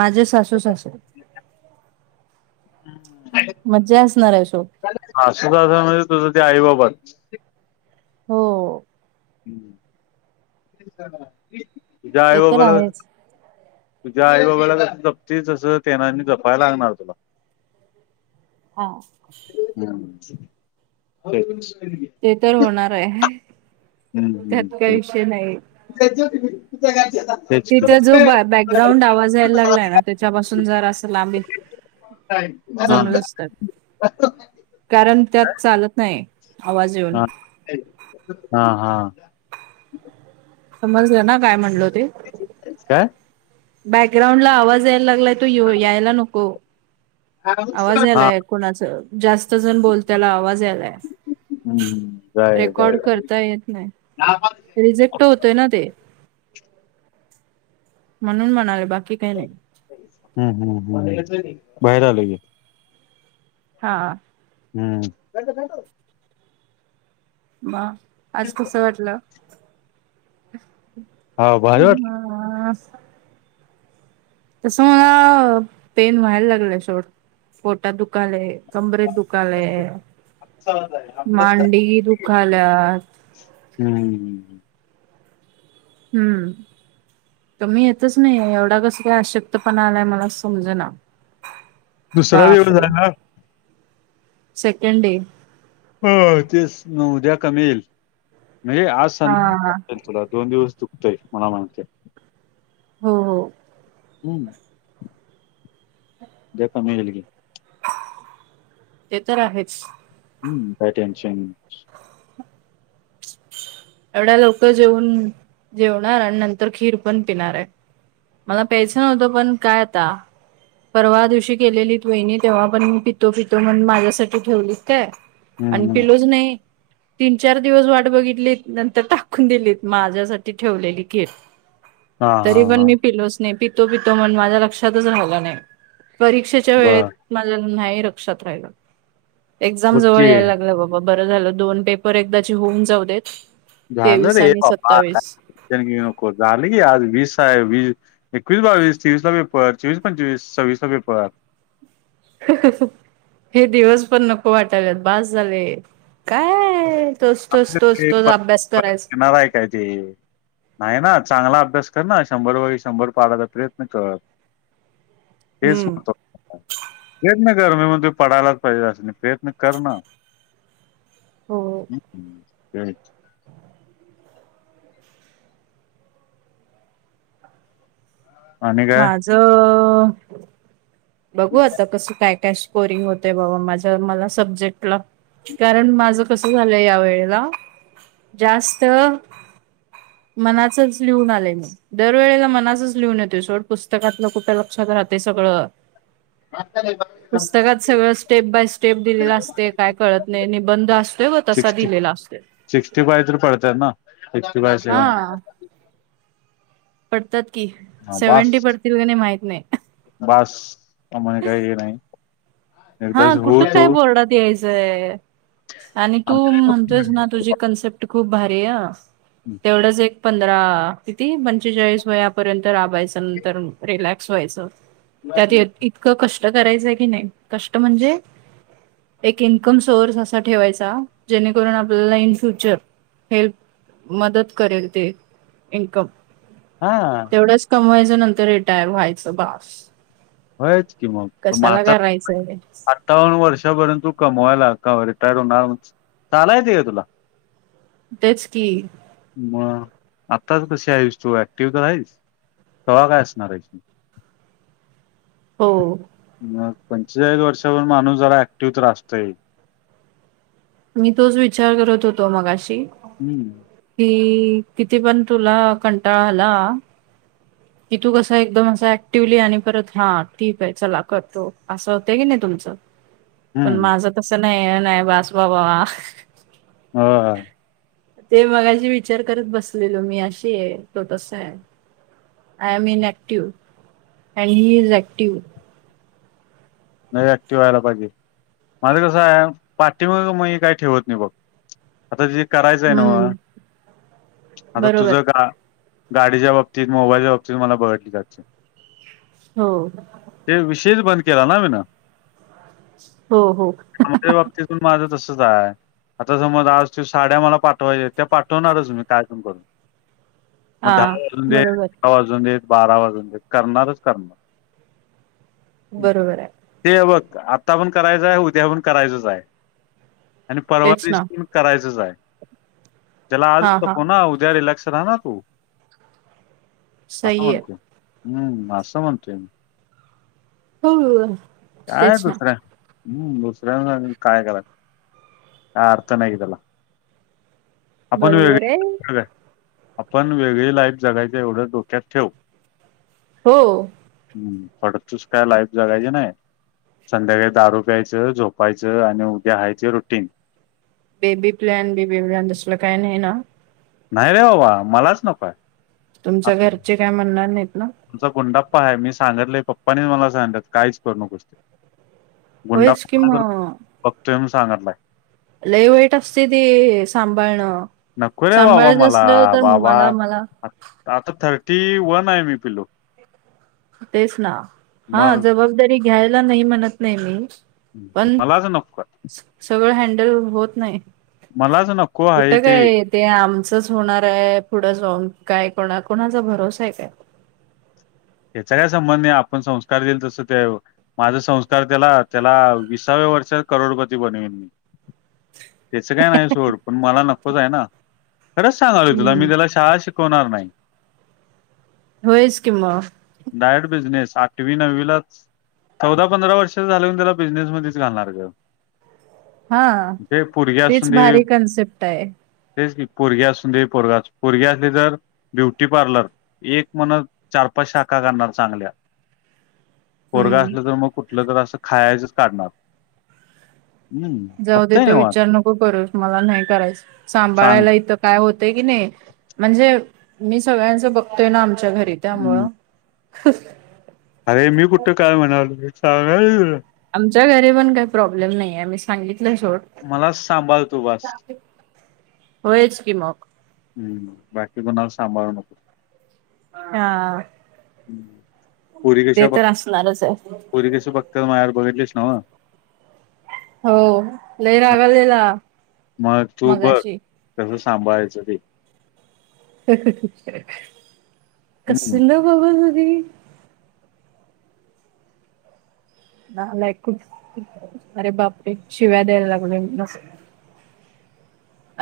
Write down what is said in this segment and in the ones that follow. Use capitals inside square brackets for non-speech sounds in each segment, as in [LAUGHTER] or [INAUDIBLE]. माझे सासू सासू हम् मज्जा असणार आहे सो असंचं म्हणजे तुझं ते आई बाबाच हो तुझ्या आई ते तर बाबाला.. आहेच. तुझ्या आई बाबाला कस जपतीस तसं तेनासनी जपायला लागणार तुला हा [INAUDIBLE] ते तर होणार आहे हम्म त्यात काही तेच. विषय नाही [INAUDIBLE] तिथं जो बॅकग्राउंड आवाज यायला लागलाय ना त्याच्यापासून जरास लांब येत ह.... ‌ कारण त्यात चालत नाही आवाज येऊन हा हा हा समजलं ना काय म्हणल हो ते काय बॅकग्राऊंड ला आवाज यायला लागलाय तो यायला नको आवाज हा यायलाय कोणाच जास्त जण बोल त्याला आवाज यायलाय हम्म जाऊया रेकॉर्ड जाऊया करता येत नाही रिजेक्ट होतोय ना ते म्हणून म्हणाले बाकी काही नाही हम् हम्म हम् बाहेर आलोे हा हम् काो बा आज कस वाटलं हा बाहेरट हा तसं मला पेन व्हायला लागलंय सोड फोटा दुखालाय कमबरेेत दुखालय मांडी दुखाल्यात हम्मम् हम्म तर मी येतच नाही एवढं कस काय आशक्त पणा आलाय मला समज ना दुसरा दिवस आहे ना सेकंड डे हो तेच उद्या कमी येईल म्हणजे आज हा संध हा. तुला दोन दिवस चु ते मला माहिती हो हो हम् दे प म गल की [UNINTELLIGIBLE] हे तर आहेच. हम्म काय टेन्शन? एवढ्या लवकर जेऊन जेवणार आणि नंतर खीर पण पिणार आहे. मला प्यास नव्हतं पण काय आता परवा दिवशी केलेलीत वहिणी तेव्हा पण मी पितो पितो म्हण माझ्यासाठी ठेवलीत काय आणि हं, हं. पिलोज नाही तीन चार दिवस वाट बघितली नंतर टाकून दिलीत माझ्यासाठी ठेवलेली खीर हां, तरी हां, पण हां. मी पिलोच नाही पितो पितो म्हण माझ्या लक्षातच राहिला नाही परीक्षे त्या वेळेत बरं. माझं नाही लक्षात राहिलं एझम बघ जवळ की यायला लागल बरं झालं दोन पेपर एकदा होऊन जाऊ देत झालं तेवीस रे आणि बाबा आता सत्तावीस. टेन्शन घेऊ नको झालं की आज वीस आहे वीस एकवीस बावीस तेवीसचा पेपर चोवीस पंचवीस सव्वीसचा पेपरवर हे दिवस पण नको वाटालात बास झाले काय तोच तोच आपलं तोच ते तोच प- अभ्यास परत करायचं येणार आहे काय ते नाही ना चांगला अभ्यास कर ना शंभर वग शंभर पाडायचा प्रयत्न कर हेच हम्म. महत्वा प्रयत्न कर मी म्हण तु पडायलाच पाहिजे असं नाही प्रयत्न कर ना हो काय? आणि काय? माझ बघू आता कसं काय काय स्कोरिंग होते बाबा माझ्या मला सब्जेक्टला कारण माझं कसं झालंय या वेळेला जास्त मनासच लिहून आले नाही दरवेळेला मनासच लिहून येतो. सोड पुस्तकातलं कुठे लक्षात राहते सगळं म पुस्तकात सगळं स्टेप बाय स्टेप दिलेला असते काय कळतं नाही निबंध असतोय व तसा सिक्स्टी दिलेला असतो. सिक्स्टी फाय तर पडतय ना सिक्स्टी फाय सेव्हन्टी हा. पडतात की हा बास सेव्हनटी पडतील का नाही माहित नाही बास आम्हाला काय नाही एकदा हा हो कुठे काय तो बोरडात यायस व्हय आणि तू म्हणतोयस ना तुझी कन्सेप्ट खूप भारी आहे. तेवढंच एक पंधरा किती पंचेचाळीस वयापर्यंत राबायचं नंतर रिलॅक्स व्हायचं. त्यात इतकं कष्ट करायचंय की नाही कष्ट म्हणजे एक इन्कम सोर्स असा ठेवायचा जेणेकरून आपल्याला इन फ्युचर हेल्प मदत करेल ते इन्कम हा तेवढंच कमवायचं नंतर रिटायर व्हायचं बस होयच की मग आता करायचंय हे? अठ्ठान्न वर्षपर्यंत तू कमवायला का रिटायर होणार चालाय ते तुला? तेच की मग आत्ताच कशी आहेस तू ऍक्टिव्ह तर आहेस तवा काय असणार आहे. हो मग पंचेचाळीस वर्षावर माणूस जरा ऍक्टिव्ह तर रा असतंय. मी तोच विचार करत होतो मगाशी हम्म कि किती पण तुला कंटाळा आला. की तू कसं एकदम असं ऍक्टिव्हली आणि परत हा ठीकय चला करतो. असं होतंय की नाही तुमचं? पण हम्म माझं तस नाय, नाय बास बाबा हा आ ते मगाशी विचार करत बसलेलो मी अशीय तो तसाय I am in active and he is active नाय ऍक्टिव व्हायला पाहिजे माझं कसंय पाठीव मय काही ठेवत नाही बघ आता जे करायचंय हम्म नव्हं, आता बरोबर तुझं का गाडीच्या बाबतीत मोबाईलच्या बाबतीत मला बघडली [UNINTELLIGIBLE] जाशील हो ते विशेषच बंद केला ना नव्हीन [UNINTELLIGIBLE] हो हो कामाच्या बाबतीत माझं तसच हाय आता समज आज ते साड्या मला पाठवायच्या त्या पाठवणारच मी काय पण करून [UNINTELLIGIBLE] मग दहा वाजून दे, बरोबर अकरा वाजून दे, बारा वाजून दे, करणारच करणार बरोबराय ते बघ आता पण करायचाय उद्या पण करायचंच हाय आणि परवा तेच ना दिशी करायचच हाय. ज्याला आज हा हा नकोना उद्या रिलॅक्स राहा ना तू असं सही आहे म्हणतोय हम्म असं म्हणतोय मी हो अ काय दुसरं हम्म दुसऱ्यां काय करायच काय अर्थ नाही त्याला आपण बरोबर वेगळी आहे [UNINTELLIGIBLE] आपण वेगळी लाईफ जगायचं एवढं डोक्यात ठेव. हो हम्म फडतुस काय लाईफ जगायची नाय संध्याकाळी दारू प्यायचं झोपायचं आणि उद्या हायचय routine baby plan baby plan तसलं काय नाही ना? नाही रे बाबा मलाच नकोय तुमच्या घरचे काय म्हणणार नाहीत ना? तुमचा गुंडा्पा हाय मी सांगितलय पप्पाने मला सांगितलय काहीचं करू नकोस गुंडाप होयच की काय करतोय? मग बघतोय म्हणून सांगतलाय लय वाईट असतय ती सांभाळणं नको रे! बाबा, सांभाळायचं मला असलं तर बाबा मला मला आता थर्टी वन हाय मी पिलु तेच ना हा मग जबाबदारी घ्यायला नाही म्हणत नाही मी पण मलाच नकोय सगळं हँडल होत नाय मलाच नको आहे कुठं काय ते आमचंच होणार आहे पुढं जाऊन काय कोणा कोणाचा भरोसाय काय? याचा काय संबंध नाय आपण संस्कार देईल तसं ते माझा संस्कार त्याला त्याला विसाव्या वर्षात करोडपती बनवीन [INAUDIBLE] त्याच काय नाही सोड पण मला नकोचय ना खरंच सांगालोय तुला हम्म मी त्याला शाळा शिक होणार नाहीय होयच कि म डायट बिझनेस आठवी, नवीलाच चौदा पंधरा वर्ष झाल्यावर त्याला बिझनेस मध्येच घालणार ग हा ते पोरगी असून तीच दे भारी कन्सेप्ट हाय तेच की पोरगी असून दे पोरगा पोरग्या असले तर ब्युटी पार्लर एक म्हणत चार पाच शाखा घणार चांगल्या पोरगा हम्म असल्यात फफतर मग कुठ म्हटलं तर असं खायचंच काढणार हम्म जाऊ देे खपतय तो निवांत विचार नको करूस मला नाही करायच सांग सांभाळायला इथं काय होतय की नाही. म्हणजे मी सगळ्यांचं बघतोय ना आमच्या घरी त्यामुळं अरे मी कुठं काय म्हणालतो. सांगायचं तर आमच्या घरी पण काही प्रॉब्लेम नाहीेय मी सांगितलं सोड मलाच सांभाल तू बास. होयच की मग हम् बाकी कोनाला सांभाळू नको. हा. पोरी ते कशा बघ, तर असणारच आहे. पोरी कशा बगत्यात मायाकडं बघितलेस नव्ह? हो लै हा, रागालेला. मग तू बघ कसं सांभाळायचं ते हा हा हा हम्म कसल बगा ना ते नालायक अरे बापरे शिव्या द्यायला कोणीस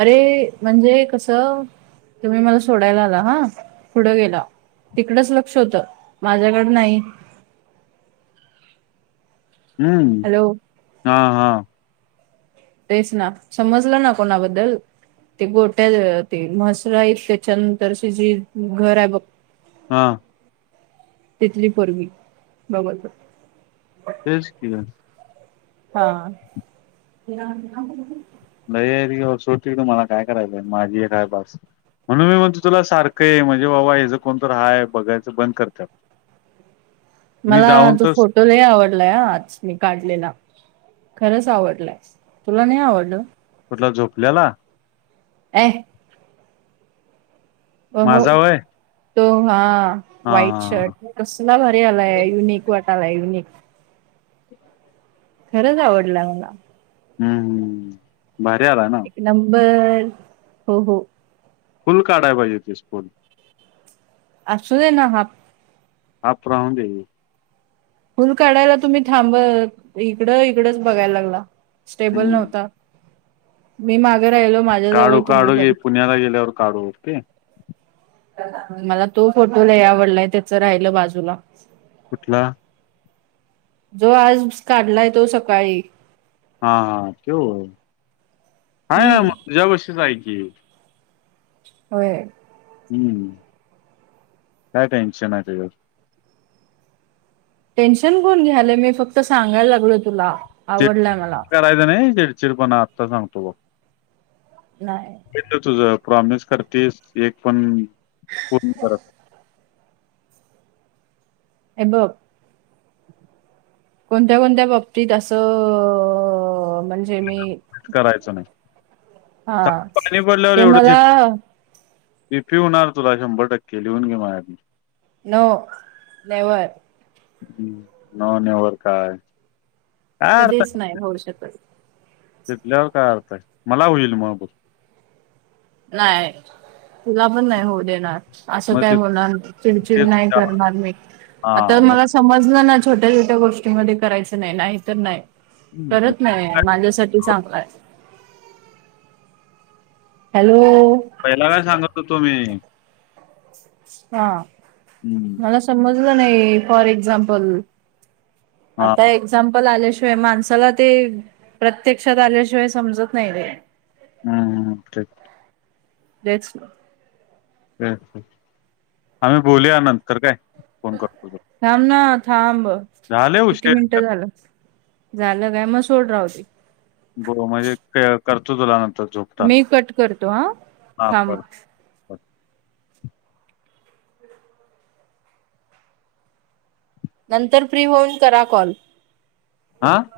अरे म्हणजे कस तुम्ही मला सोडायला आला हा पुढे गेला. तिकडच लक्ष होतं माझ्याकड नाही. हम्म हॅलो हा हा. तेच ना समजलं ना कोणा बद्दल ते गोट्या ते म्हसर त्याच्यानंतरची जे घर आहे बघ हा. तिथली पोरगी बघ तेच की ग हा. नाही सोड की, तू मला काय करायलयआहे माझी एक काय बास. म्हणून मी म्हणतो तुला सारखं आहे म्हणजे बाबा हेचं कोणतर हाय बघायचं बंद करत. मला तो फोटो लै आवडलाय हा आज मी काढलेला. खरंच आवडलाय तुला नाही आवडलं कुठला झोपल्याला अं हो हो माझा वय तो हा हा व्हाईट हा हा. शर्ट कसला भारी आलाय युनिक वाट आलाय युनिक खरंच आवडला मला हम्म हम् भारी आलाय ना! एक नंबर हो हो. फुल काढायाला पाहिजे हुतीस फोटो अससू दे ना हाफ हाफ राहुंडे आहे फुल काढायला तुम्ही थांब इकडं इकडंच बघायला लागला स्टेबल हम्म नव्हता. मी माग राहिलो माझ्याजवळ काढू तुम्ही काढू घे पण पुण्याला गेल्यावर काढु [INAUDIBLE] मला तो फोटो लय आवडलाय त्याचं राहिलं बाजूला कुठला जो आज काढलाय तो सकाळी हा हा. तो होय आहे हम्म की मग तुझ्यापशीच आहे की होय हम्म. काय टेन्शन आहे त्याच्या वर टेन्शन कोण घ्यालं मी फक्त सांगायला लागलो तुला आवडलाय मला चिडचिड करायचं नाही चिडचिडपणा आत्ता सांगतो बघ नाही. तुझ प्रॉमिस करतेस एक पण पूर्ण करत हे बघ कोणत्या कोणत्या बाबतीत असं म्हणज करायचं नाही. हा पाणी पडल्यावर ते एवढंच मला मी पिऊन आलतो तुला शंभर टक्के लिहून घे मया कडुन नो, नेवर. ह् नो नेवर काय? काय कधीच नाही होवु शकत. तिथल्यावर काय अर्थ आहे मला होईल मग. नाही तुला पण नाही होऊ देणार. असं मग काय ते होणार नाही चिडचिड ते नाही तुझ्या करणार मी आता हा मग मला समजलं ना छोट्या छोट्या गोष्टीमध्ये करायचं नाही नाही तर नाही हं. परत नाही माझ्यासाठी चांगलंय आहे. हॅलो पहिला काय सांगत होतो मी हा हम्म समजल नाही फॉर एकझ्मापल हा आता एकझाम्पल आल्याशिवाय माणसाला ते प्रत्यक्षात आल्याशिवाय समजत नाही रे. हम्म त तेच ना ते आम्ही बोलूया नंतर काय फोन करतो तुला. थांब ना थांब झाले किती उशीर मिनिटं झालं. झालं काय मग सोड राहुदे. बघु म्हणजे ते करतो तुला नंतर. मी झोपताना कट करतो हा हा थांब. कर कर. नंतर फ्री होऊन करा कॉल. आज?